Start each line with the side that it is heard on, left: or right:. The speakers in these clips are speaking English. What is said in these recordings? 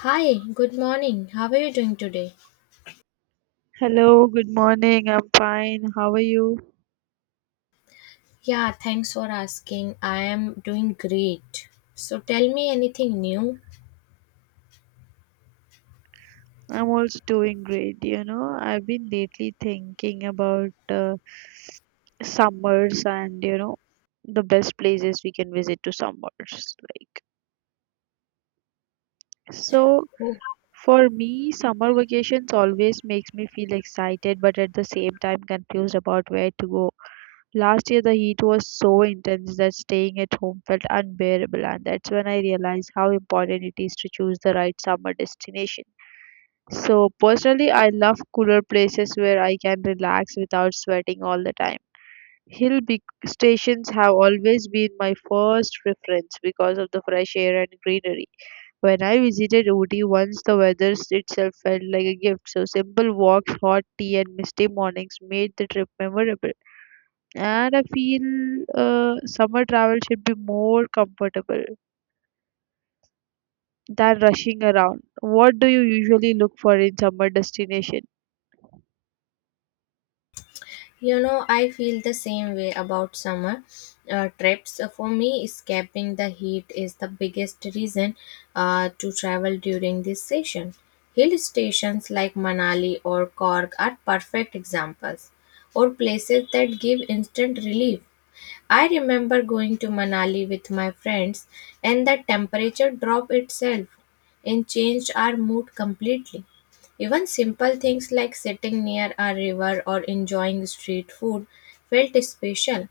left: Hi, good morning. How are you doing today?
right: Hello, good morning. I'm fine. How are you?
left: Yeah, thanks for asking. I am doing great. So tell me anything new.
right: I'm also doing great. I've been lately thinking about summers and, the best places we can visit to summers. So for me, summer vacations always makes me feel excited, but at the same time confused about where to go. Last year, the heat was so intense that staying at home felt unbearable, and that's when I realized how important it is to choose the right summer destination. So personally, I love cooler places where I can relax without sweating all the time. Stations have always been my first preference because of the fresh air and greenery. When I visited Ooty once, the weather itself felt like a gift. So simple walks, hot tea, and misty mornings made the trip memorable. And I feel summer travel should be more comfortable than rushing around. What do you usually look for in summer destination?
left: You know, I feel the same way about summer trips. For me, escaping the heat is the biggest reason to travel during this season. Hill stations like Manali or Cork are perfect examples, or places that give instant relief. I remember going to Manali with my friends, and the temperature drop itself and changed our mood completely. Even simple things like sitting near a river or enjoying street food felt special.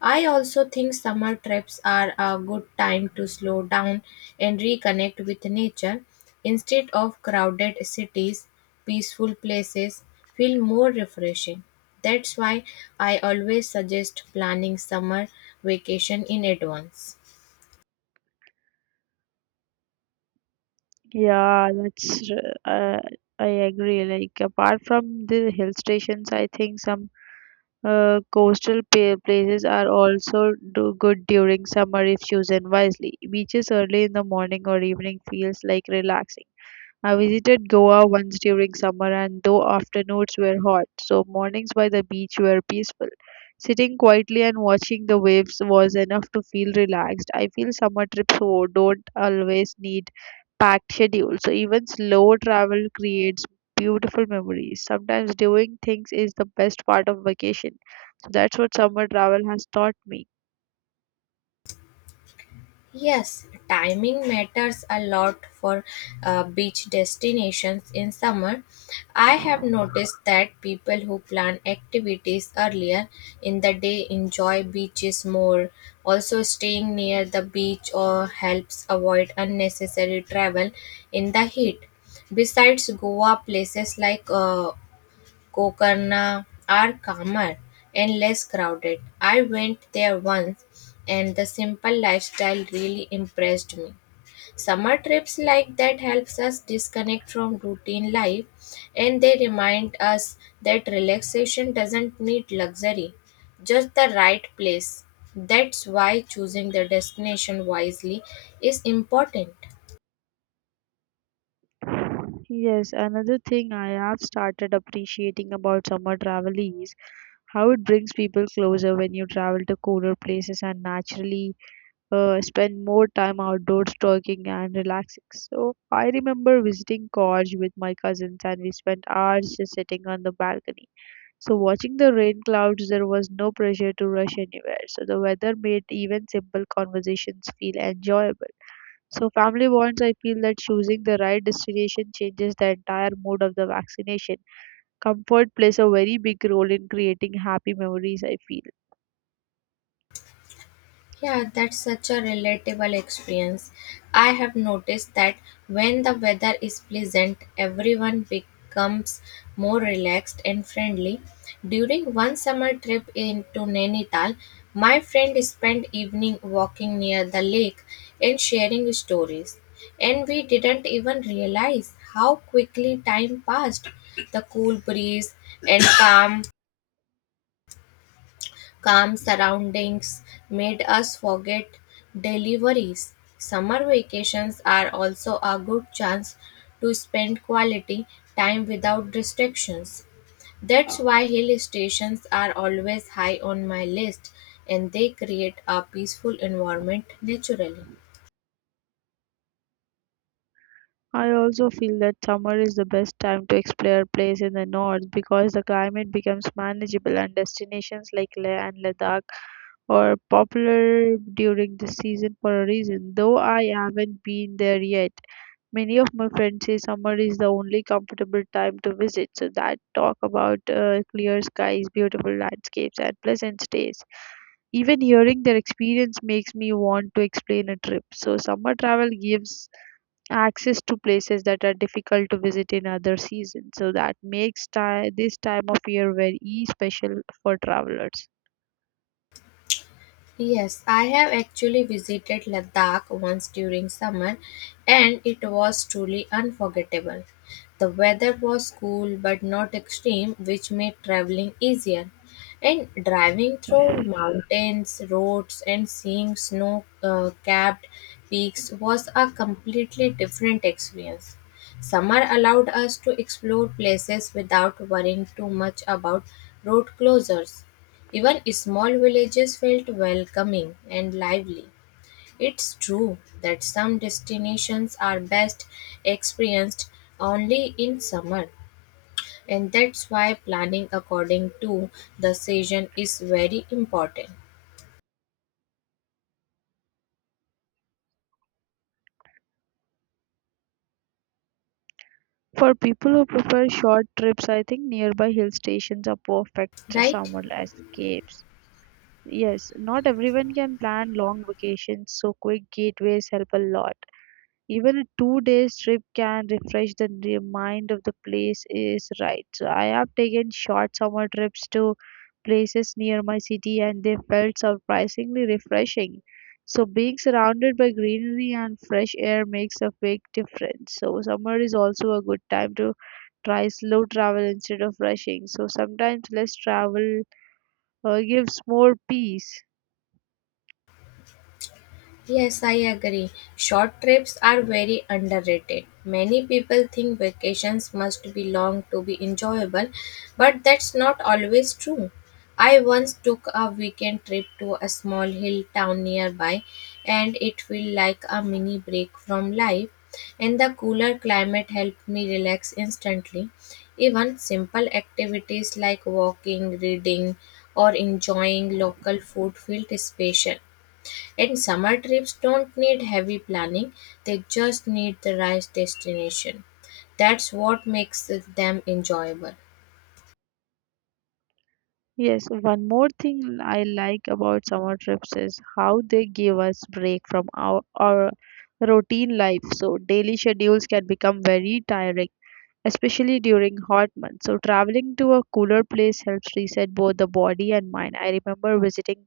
left: I also think summer trips are a good time to slow down and reconnect with nature. Instead of crowded cities, peaceful places feel more refreshing. That's why I always suggest planning summer vacation in advance.
right: Yeah, that's r- uh, I agree. Like apart from the hill stations, I think some places are also do good during summer if chosen wisely. Beaches early in the morning or evening feels like relaxing. I visited Goa once during summer, and though afternoons were hot, so mornings by the beach were peaceful. Sitting quietly and watching the waves was enough to feel relaxed. I feel summer trips ho- don't always need packed schedules, so even slow travel creates beautiful memories. Sometimes doing things is the best part of vacation. So that's what summer travel has taught me.
left: Yes, timing matters a lot for beach destinations in summer. I have noticed that people who plan activities earlier in the day enjoy beaches more. Also, staying near the beach or helps avoid unnecessary travel in the heat. Besides Goa, places like Kokarna are calmer and less crowded. I went there once and the simple lifestyle really impressed me. Summer trips like that helps us disconnect from routine life and they remind us that relaxation doesn't need luxury, just the right place. That's why choosing the destination wisely is important.
right: Yes, another thing I have started appreciating about summer travel is how it brings people closer when you travel to cooler places and naturally spend more time outdoors talking and relaxing. So I remember visiting Gorge with my cousins and we spent hours just sitting on the balcony. So watching the rain clouds, there was no pressure to rush anywhere. So the weather made even simple conversations feel enjoyable. So family bonds, I feel that choosing the right destination changes the entire mood of the vaccination. Comfort plays a very big role in creating happy memories, I feel.
left: Yeah, that's such a relatable experience. I have noticed that when the weather is pleasant, everyone becomes more relaxed and friendly. During one summer trip into Nainital, my friend spent evening walking near the lake and sharing stories. And we didn't even realize how quickly time passed. The cool breeze and calm surroundings made us forget daily worries. Summer vacations are also a good chance to spend quality time without distractions. That's why hill stations are always high on my list and they create a peaceful environment naturally.
right: I also feel that summer is the best time to explore place in the north because the climate becomes manageable and destinations like Leh and Ladakh are popular during this season for a reason, though I haven't been there yet. Many of my friends say summer is the only comfortable time to visit, so that talk about clear skies, beautiful landscapes, and pleasant stays. Even hearing their experience makes me want to explain a trip. So, summer travel gives access to places that are difficult to visit in other seasons. So, that makes this time of year very special for travelers.
left: Yes, I have actually visited Ladakh once during summer and it was truly unforgettable. The weather was cool but not extreme, which made traveling easier. And driving through mountains, roads, and seeing snow capped peaks was a completely different experience. Summer allowed us to explore places without worrying too much about road closures. Even small villages felt welcoming and lively. It's true that some destinations are best experienced only in summer, and that's why planning according to the season is very important,
right: For people who prefer short trips, I think nearby hill stations are perfect
left: right?
right: summer escapes. Yes, not everyone can plan long vacations, so quick gateways help a lot. Even a 2 day trip can refresh mind of the place is right. So I have taken short summer trips to places near my city and they felt surprisingly refreshing. So being surrounded by greenery and fresh air makes a big difference. So summer is also a good time to try slow travel instead of rushing. So sometimes less travel gives more peace.
left: Yes, I agree. Short trips are very underrated. Many people think vacations must be long to be enjoyable, but that's not always true. I once took a weekend trip to a small hill town nearby, and it felt like a mini break from life. And the cooler climate helped me relax instantly. Even simple activities like walking, reading, or enjoying local food felt special. And summer trips don't need heavy planning, they just need the right destination. That's what makes them enjoyable.
right: Yes, one more thing I like about summer trips is how they give us break from our routine life. So daily schedules can become very tiring, especially during hot months. So traveling to a cooler place helps reset both the body and mind. I remember visiting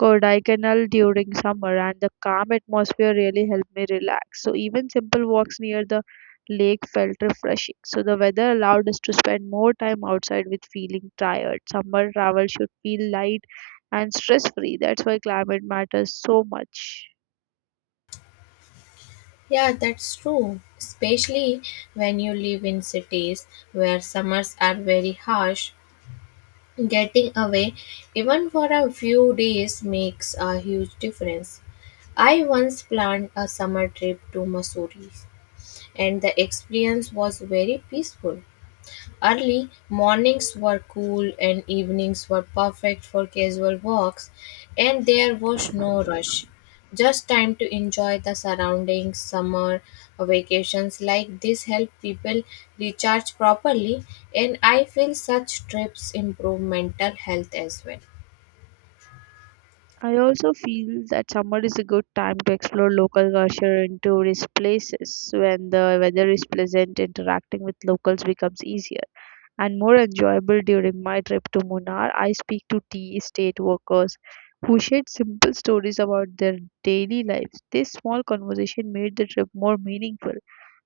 right: Kodaikanal during summer and the calm atmosphere really helped me relax. So even simple walks near the lake felt refreshing. So the weather allowed us to spend more time outside with feeling tired. Summer travel should feel light and stress free. That's why climate matters so much.
left: Yeah, that's true. Especially when you live in cities where summers are very harsh, getting away even for a few days makes a huge difference. I once planned a summer trip to Missouri, and the experience was very peaceful. Early mornings were cool and evenings were perfect for casual walks, and there was no rush. Just time to enjoy the surroundings. Summer vacations like this help people recharge properly, and I feel such trips improve mental health as well.
right: I also feel that summer is a good time to explore local culture and tourist places. When the weather is pleasant, interacting with locals becomes easier and more enjoyable during my trip to Munnar. I speak to tea estate workers who shared simple stories about their daily lives. This small conversation made the trip more meaningful.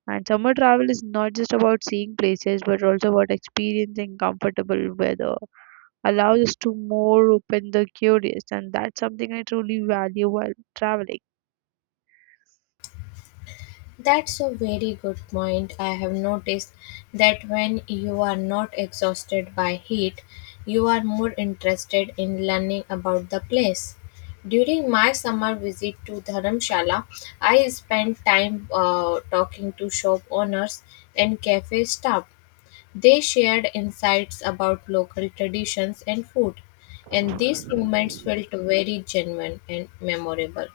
right: And summer travel is not just about seeing places but also about experiencing comfortable weather allows us to more open the curious and that's something I truly value while traveling.
left: That's a very good point. I have noticed that when you are not exhausted by heat, you are more interested in learning about the place. During my summer visit to Dharamshala, I spent time talking to shop owners and cafe staff. They shared insights about local traditions and food, and these moments felt very genuine and memorable.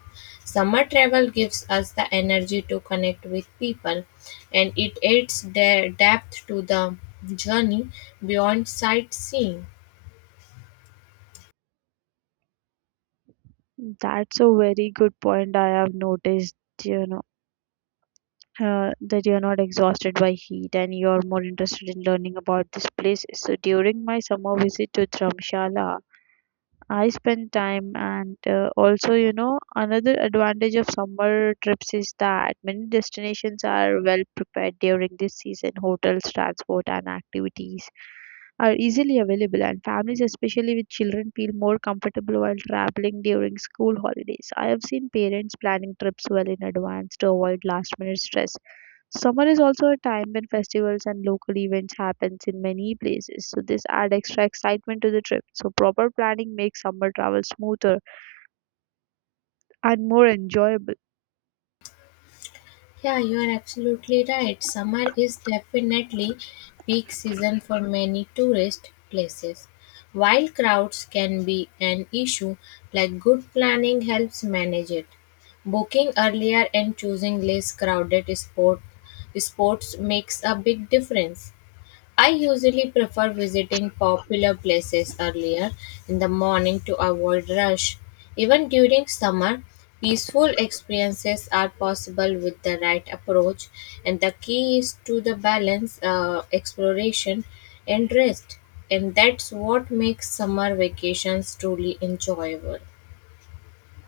left: Summer travel gives us the energy to connect with people, and it adds depth to the journey beyond sightseeing.
right: That's a very good point I have noticed, you know, that you're not exhausted by heat and you're more interested in learning about these places. So during my summer visit to Dharamshala, I spend time and also, another advantage of summer trips is that many destinations are well prepared during this season. Hotels, transport, and activities are easily available, and families, especially with children, feel more comfortable while traveling during school holidays. I have seen parents planning trips well in advance to avoid last minute stress. Summer is also a time when festivals and local events happens in many places, so this add extra excitement to the trip. So proper planning makes summer travel smoother and more enjoyable.
left: Yeah, you are absolutely right. Summer is definitely peak season for many tourist places. While crowds can be an issue, like good planning helps manage it. Booking earlier and choosing less crowded sports makes a big difference. I usually prefer visiting popular places earlier in the morning to avoid rush. Even during summer, peaceful experiences are possible with the right approach, and the key is to the balance, exploration, and rest. And that's what makes summer vacations truly enjoyable.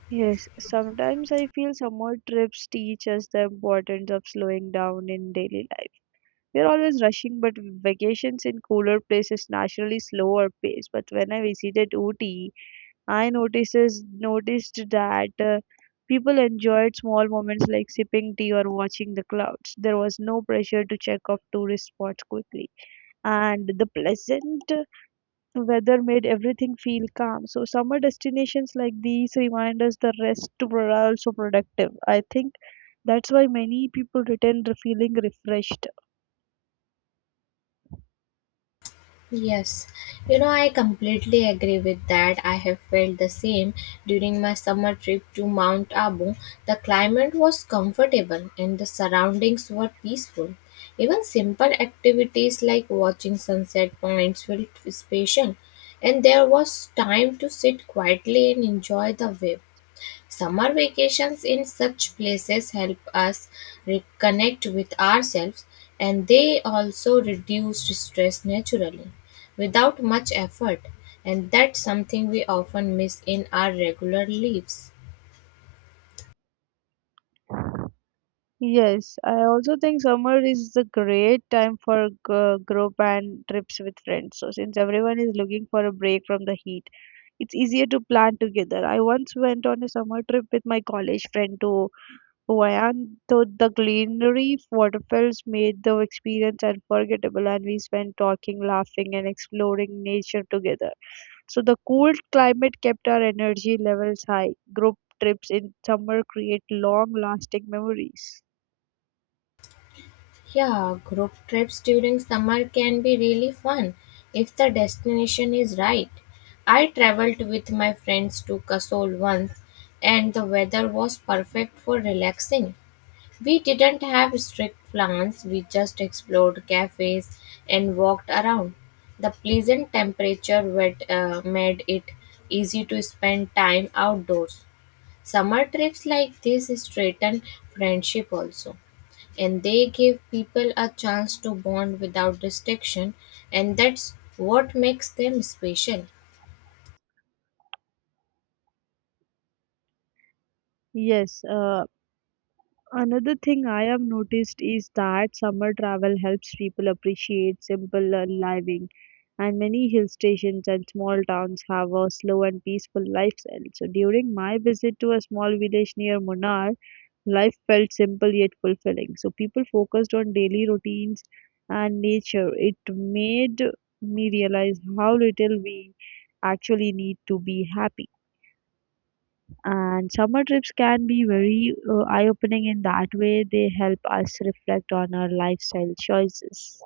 right: Yes, sometimes I feel summer trips teach us the importance of slowing down in daily life. We're always rushing, but vacations in cooler places naturally slower pace. But when I visited Ooty, I notices noticed that people enjoyed small moments like sipping tea or watching the clouds. There was no pressure to check off tourist spots quickly, and the pleasant weather made everything feel calm. So summer destinations like these remind us the rest were also productive. I think that's why many people feeling refreshed.
left: Yes, you know, I completely agree with that. I have felt the same during my summer trip to Mount Abu. The climate was comfortable and the surroundings were peaceful. Even simple activities like watching sunset points felt special, and there was time to sit quietly and enjoy the view. Summer vacations in such places help us reconnect with ourselves and they also reduce stress naturally without much effort and that's something we often miss in our regular lives.
right: Yes, I also think summer is a great time for group and trips with friends. So, since everyone is looking for a break from the heat, it's easier to plan together. I once went on a summer trip with my college friend to Hawaii, and the greenery waterfalls made the experience unforgettable, and we spent talking, laughing, and exploring nature together. So, the cool climate kept our energy levels high. Group trips in summer create long-lasting memories.
left: Yeah, group trips during summer can be really fun if the destination is right. I traveled with my friends to Kasol once and the weather was perfect for relaxing. We didn't have strict plans, we just explored cafes and walked around. The pleasant temperature made it easy to spend time outdoors. Summer trips like this strengthen friendship also, and they give people a chance to bond without restriction, and that's what makes them special.
right: Yes, another thing I have noticed is that summer travel helps people appreciate simple living, and many hill stations and small towns have a slow and peaceful lifestyle. So during my visit to a small village near Munnar, life felt simple yet fulfilling. So people focused on daily routines and nature. It made me realize how little we actually need to be happy. And summer trips can be very eye opening in that way, they help us reflect on our lifestyle choices.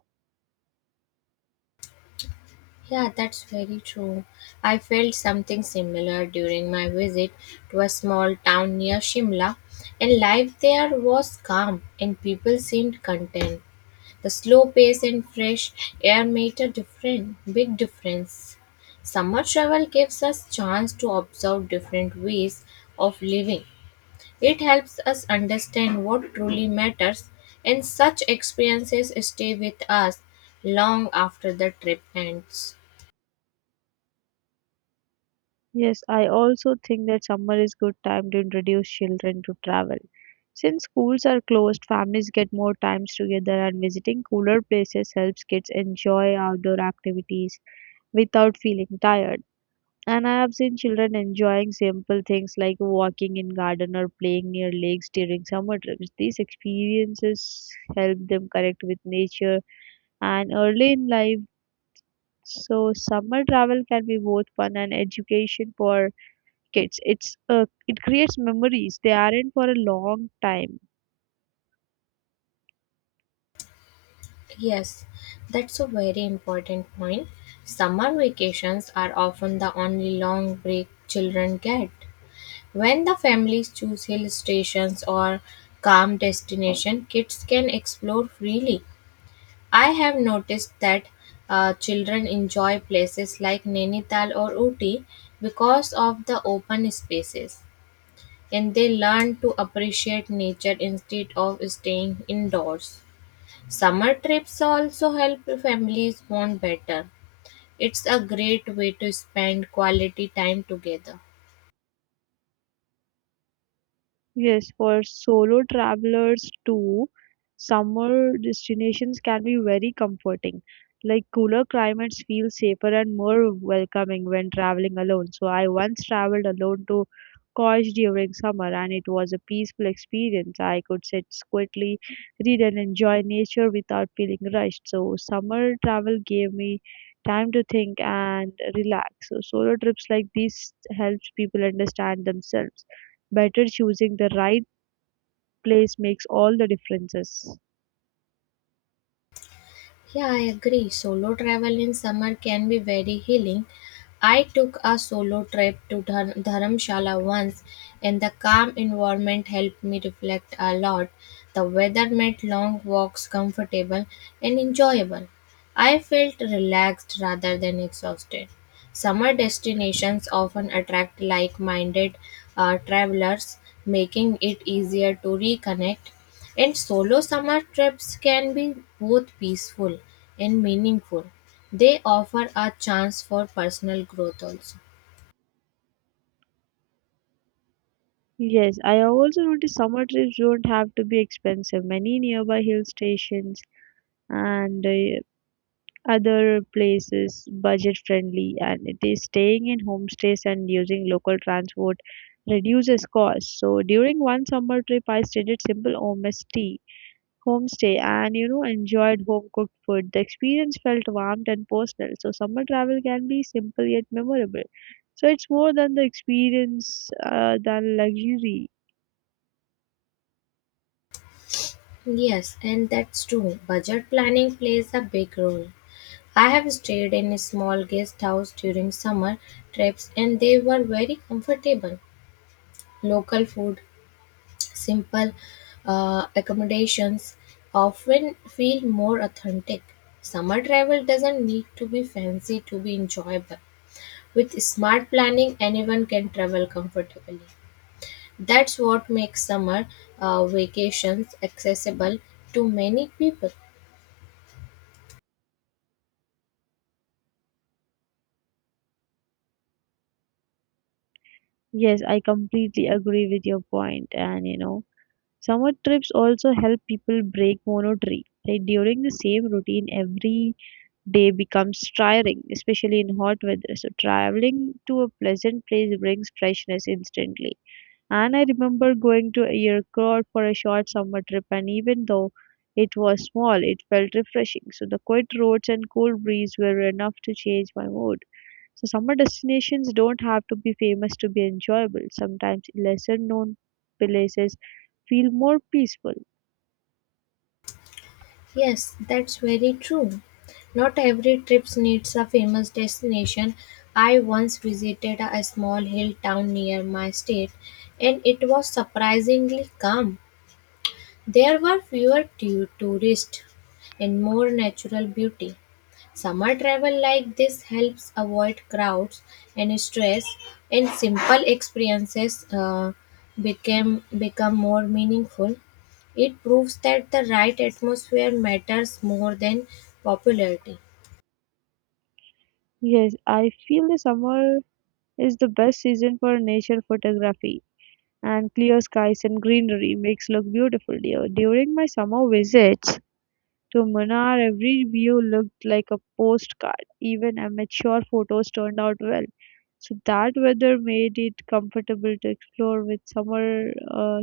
left: Yeah, that's very true. I felt something similar during my visit to a small town near Shimla, and life there was calm and people seemed content. The slow pace and fresh air made a big difference. Summer travel gives us chance to observe different ways of living. It helps us understand what truly matters, and such experiences stay with us long after the trip ends.
right: Yes, I also think that summer is good time to introduce children to travel. Since schools are closed, families get more times together and visiting cooler places helps kids enjoy outdoor activities without feeling tired. And I have seen children enjoying simple things like walking in garden or playing near lakes during summer trips. These experiences help them connect with nature and early in life. So summer travel can be both fun and education for kids. It creates memories. They aren't for a long time.
left: Yes, that's a very important point. Summer vacations are often the only long break children get. When the families choose hill stations or calm destination, kids can explore freely. I have noticed that children enjoy places like Nainital or Uti because of the open spaces, and they learn to appreciate nature instead of staying indoors. Summer trips also help families bond better. It's a great way to spend quality time together.
right: Yes, for solo travelers too, summer destinations can be very comforting. Like cooler climates feel safer and more welcoming when traveling alone. So I once traveled alone to Kosh during summer and it was a peaceful experience. I could sit quietly, read and enjoy nature without feeling rushed. So summer travel gave me time to think and relax. So solo trips like these helps people understand themselves better choosing the right place makes all the differences.
left: Yeah, I agree. Solo travel in summer can be very healing. I took a solo trip to Dharamshala once, and the calm environment helped me reflect a lot. The weather made long walks comfortable and enjoyable. I felt relaxed rather than exhausted. Summer destinations often attract like minded travelers, making it easier to reconnect. And solo summer trips can be both peaceful and meaningful. They offer a chance for personal growth also.
right: Yes, I have also noticed summer trips don't have to be expensive. Many nearby hill stations and other places budget friendly and it is staying in homestays and using local transport reduces costs. So during one summer trip I stayed at simple home tea homestay and enjoyed home cooked food. The experience felt warm and personal. So summer travel can be simple yet memorable. So it's more than the experience than luxury.
left: Yes, and that's true. Budget planning plays a big role. I have stayed in a small guest house during summer trips and they were very comfortable. Local food, simple accommodations often feel more authentic. Summer travel doesn't need to be fancy to be enjoyable. With smart planning, anyone can travel comfortably. That's what makes summer vacations accessible to many people.
right: Yes, I completely agree with your point. And summer trips also help people break monotony. Like during the same routine every day becomes tiring, especially in hot weather. So traveling to a pleasant place brings freshness instantly. And I remember going to Yercaud for a short summer trip, and even though it was small, it felt refreshing. So the quiet roads and cool breeze were enough to change my mood. So summer destinations don't have to be famous to be enjoyable. Sometimes lesser known places feel more peaceful.
left: Yes, that's very true. Not every trip needs a famous destination. I once visited a small hill town near my state and it was surprisingly calm. There were fewer tourists and more natural beauty. Summer travel like this helps avoid crowds and stress, and simple experiences became become more meaningful. It proves that the right atmosphere matters more than popularity.
right: Yes, I feel the summer is the best season for nature photography and clear skies and greenery makes look beautiful dear. During my summer visits, to Munnar, every view looked like a postcard. Even amateur photos turned out well. So that weather made it comfortable to explore. With summer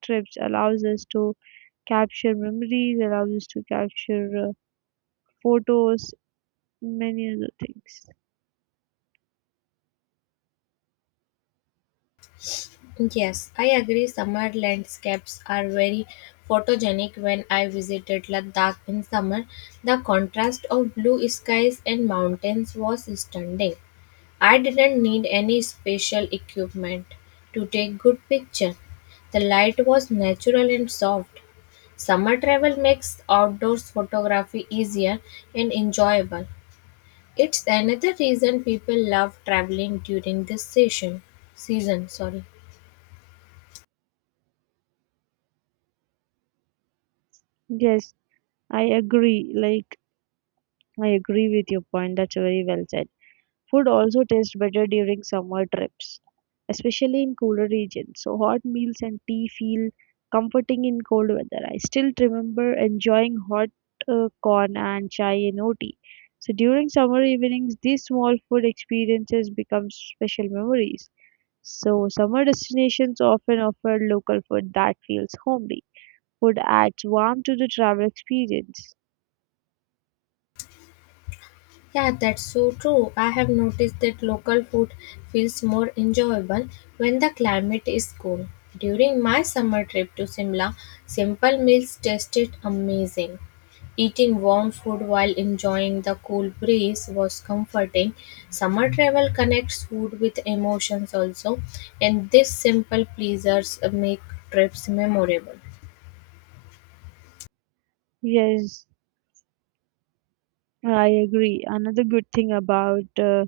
right: trips, allows us to capture memories, allows us to capture photos, many other things.
left: Yes, I agree. Summer landscapes are very photogenic. When I visited Ladakh in summer, the contrast of blue skies and mountains was stunning. I didn't need any special equipment to take good picture. The light was natural and soft. Summer travel makes outdoors photography easier and enjoyable. It's another reason people love traveling during this session season, sorry.
right: Yes, I agree. I agree with your point. That's very well said. Food also tastes better during summer trips, especially in cooler regions. So hot meals and tea feel comforting in cold weather. I still remember enjoying hot corn and chai in OT. So during summer evenings, these small food experiences become special memories. So summer destinations often offer local food that feels homely. Food adds warmth to the travel experience.
left: Yeah, that's so true. I have noticed that local food feels more enjoyable when the climate is cool. During my summer trip to Simla, simple meals tasted amazing. Eating warm food while enjoying the cool breeze was comforting. Summer travel connects food with emotions also, and these simple pleasures make trips memorable.
right: Yes, I agree. Another good thing about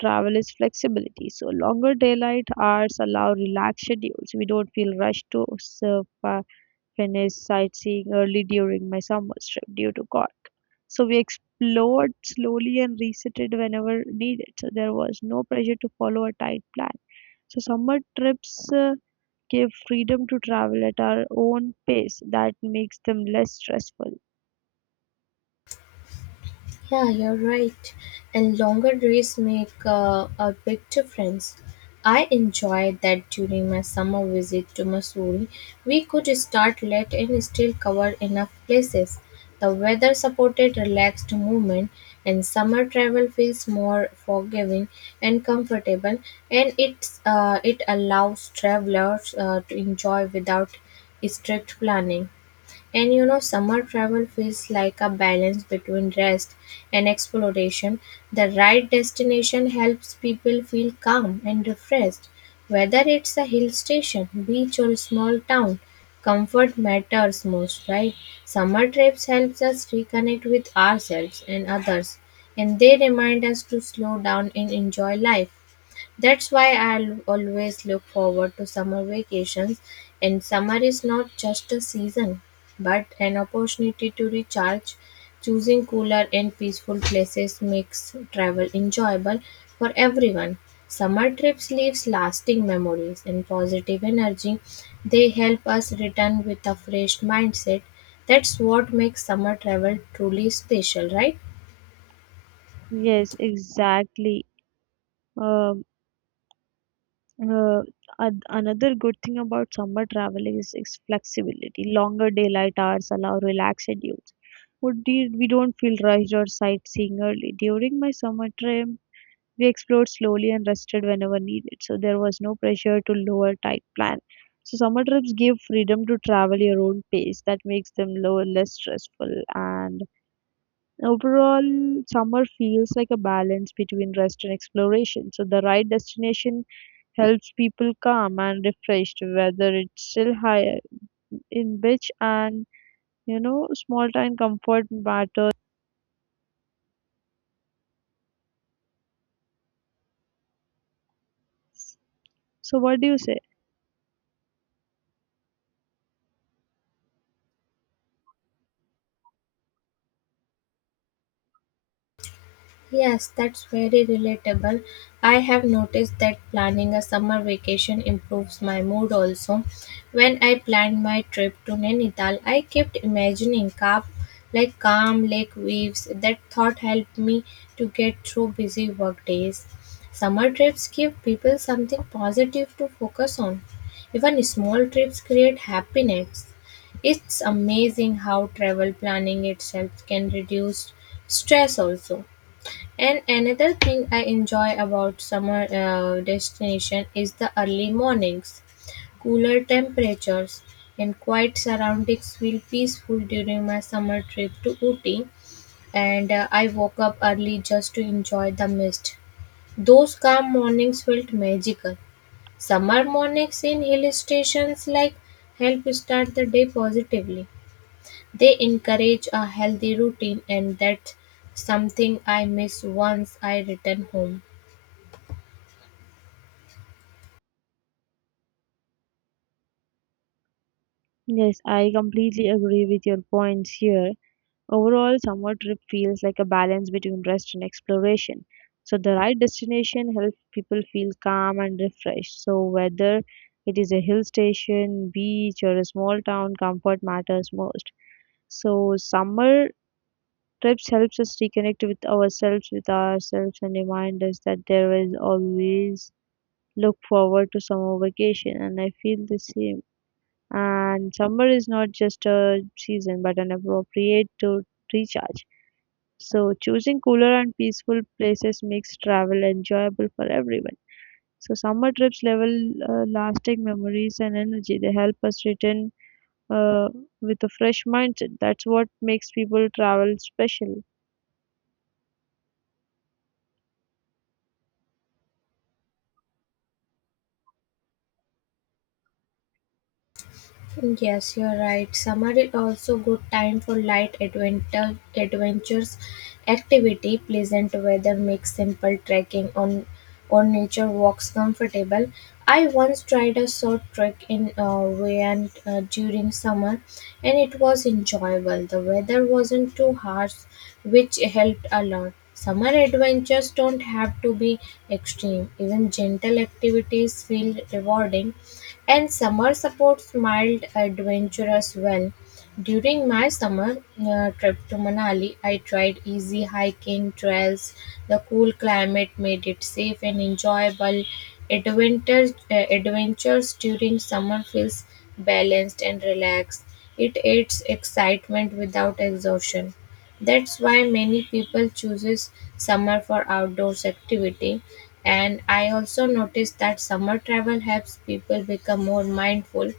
right: travel is flexibility. So longer daylight hours allow relaxed schedules. We don't feel rushed to finish sightseeing early during my summer trip due to Cork. So we explored slowly and reseated whenever needed. So there was no pressure to follow a tight plan. So summer trips give freedom to travel at our own pace. That makes them less stressful.
left: Yeah, you're right. And longer days make a big difference. I enjoyed that during my summer visit to Missouri. We could start late and still cover enough places. The weather supported relaxed movement, and summer travel feels more forgiving and comfortable, and it allows travelers to enjoy without strict planning. And you know, summer travel feels like a balance between rest and exploration. The right destination helps people feel calm and refreshed. Whether it's a hill station, beach, or a small town, comfort matters most, right? Summer trips helps us reconnect with ourselves and others, and they remind us to slow down and enjoy life. That's why I always look forward to summer vacations, and summer is not just a season, but an opportunity to recharge. Choosing cooler and peaceful places makes travel enjoyable for everyone. Summer trips leaves lasting memories and positive energy. They help us return with a fresh mindset. That's what makes summer travel truly special, right?
right: Yes, exactly. Um, Uh, Another good thing about summer travel is flexibility. Longer daylight hours allow relaxed schedules. Would we don't feel rushed or sightseeing early. During my summer trip, we explored slowly and rested whenever needed, so there was no pressure to lower tight plan. So summer trips give freedom to travel your own pace. That makes them lower, less stressful, and overall, summer feels like a balance between rest and exploration. So the right destination helps people calm and refreshed, whether it's still higher in beach and small time comfort matters. So, what do you say?
left: Yes, that's very relatable. I have noticed that planning a summer vacation improves my mood also. When I planned my trip to Nainital, I kept imagining calm, like calm lake waves. That thought helped me to get through busy work days. Summer trips give people something positive to focus on. Even small trips create happiness. It's amazing how travel planning itself can reduce stress also. And another thing I enjoy about summer destination is the early mornings. Cooler temperatures and quiet surroundings feel peaceful during my summer trip to Ooty, and I woke up early just to enjoy the mist. Those calm mornings felt magical. Summer mornings in hill stations like help start the day positively. They encourage a healthy routine, and that's something I miss once I return home.
right: Yes, I completely agree with your points here. Overall, summer trip feels like a balance between rest and exploration. So the right destination helps people feel calm and refreshed. So whether it is a hill station, beach, or a small town, comfort matters most. So summer trips helps us reconnect with ourselves, and remind us that there is always look forward to summer vacation. And I feel the same. And summer is not just a season, but an appropriate to recharge. So choosing cooler and peaceful places makes travel enjoyable for everyone. So summer trips level lasting memories and energy. They help us return uh, with a fresh mindset. That's what makes people travel special.
left: Yes, you're right. Summer is also good time for light adventures activity. Pleasant weather makes simple trekking on or nature walks comfortable. I once tried a short trek in Wayne during summer, and it was enjoyable. The weather wasn't too harsh, which helped a lot. Summer adventures don't have to be extreme. Even gentle activities feel rewarding and summer supports mild adventurous well. During my summer trip to Manali, I tried easy hiking trails. The cool climate made it safe and enjoyable. Adventures during summer feels balanced and relaxed. It aids excitement without exhaustion. That's why many people chooses summer for outdoors activity. And I also noticed that summer travel helps people become more mindful.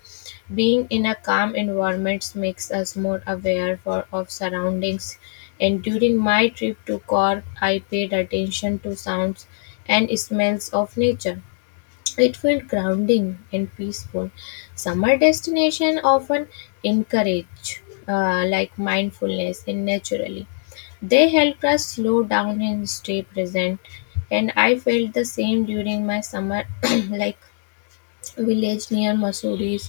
left: Being in a calm environment makes us more aware of surroundings. And during my trip to Cork, I paid attention to sounds and smells of nature. It felt grounding and peaceful. Summer destinations often encourage like mindfulness and naturally. They helped us slow down and stay present. And I felt the same during my summer like village near Mussoorie,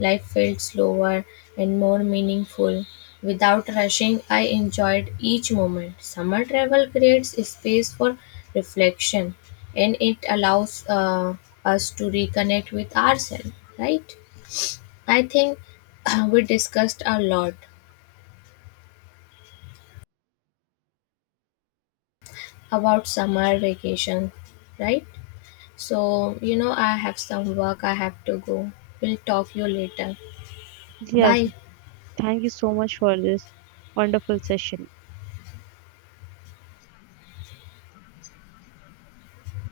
left: life felt slower and more meaningful. Without rushing, I enjoyed each moment. Summer travel creates space for reflection and it allows us to reconnect with ourselves, right? I think we discussed a lot about summer vacation, right? So, you know, I have some work I have to go. We'll talk you later.
right: Yes,
left: Bye.
right: thank you so much for this wonderful session.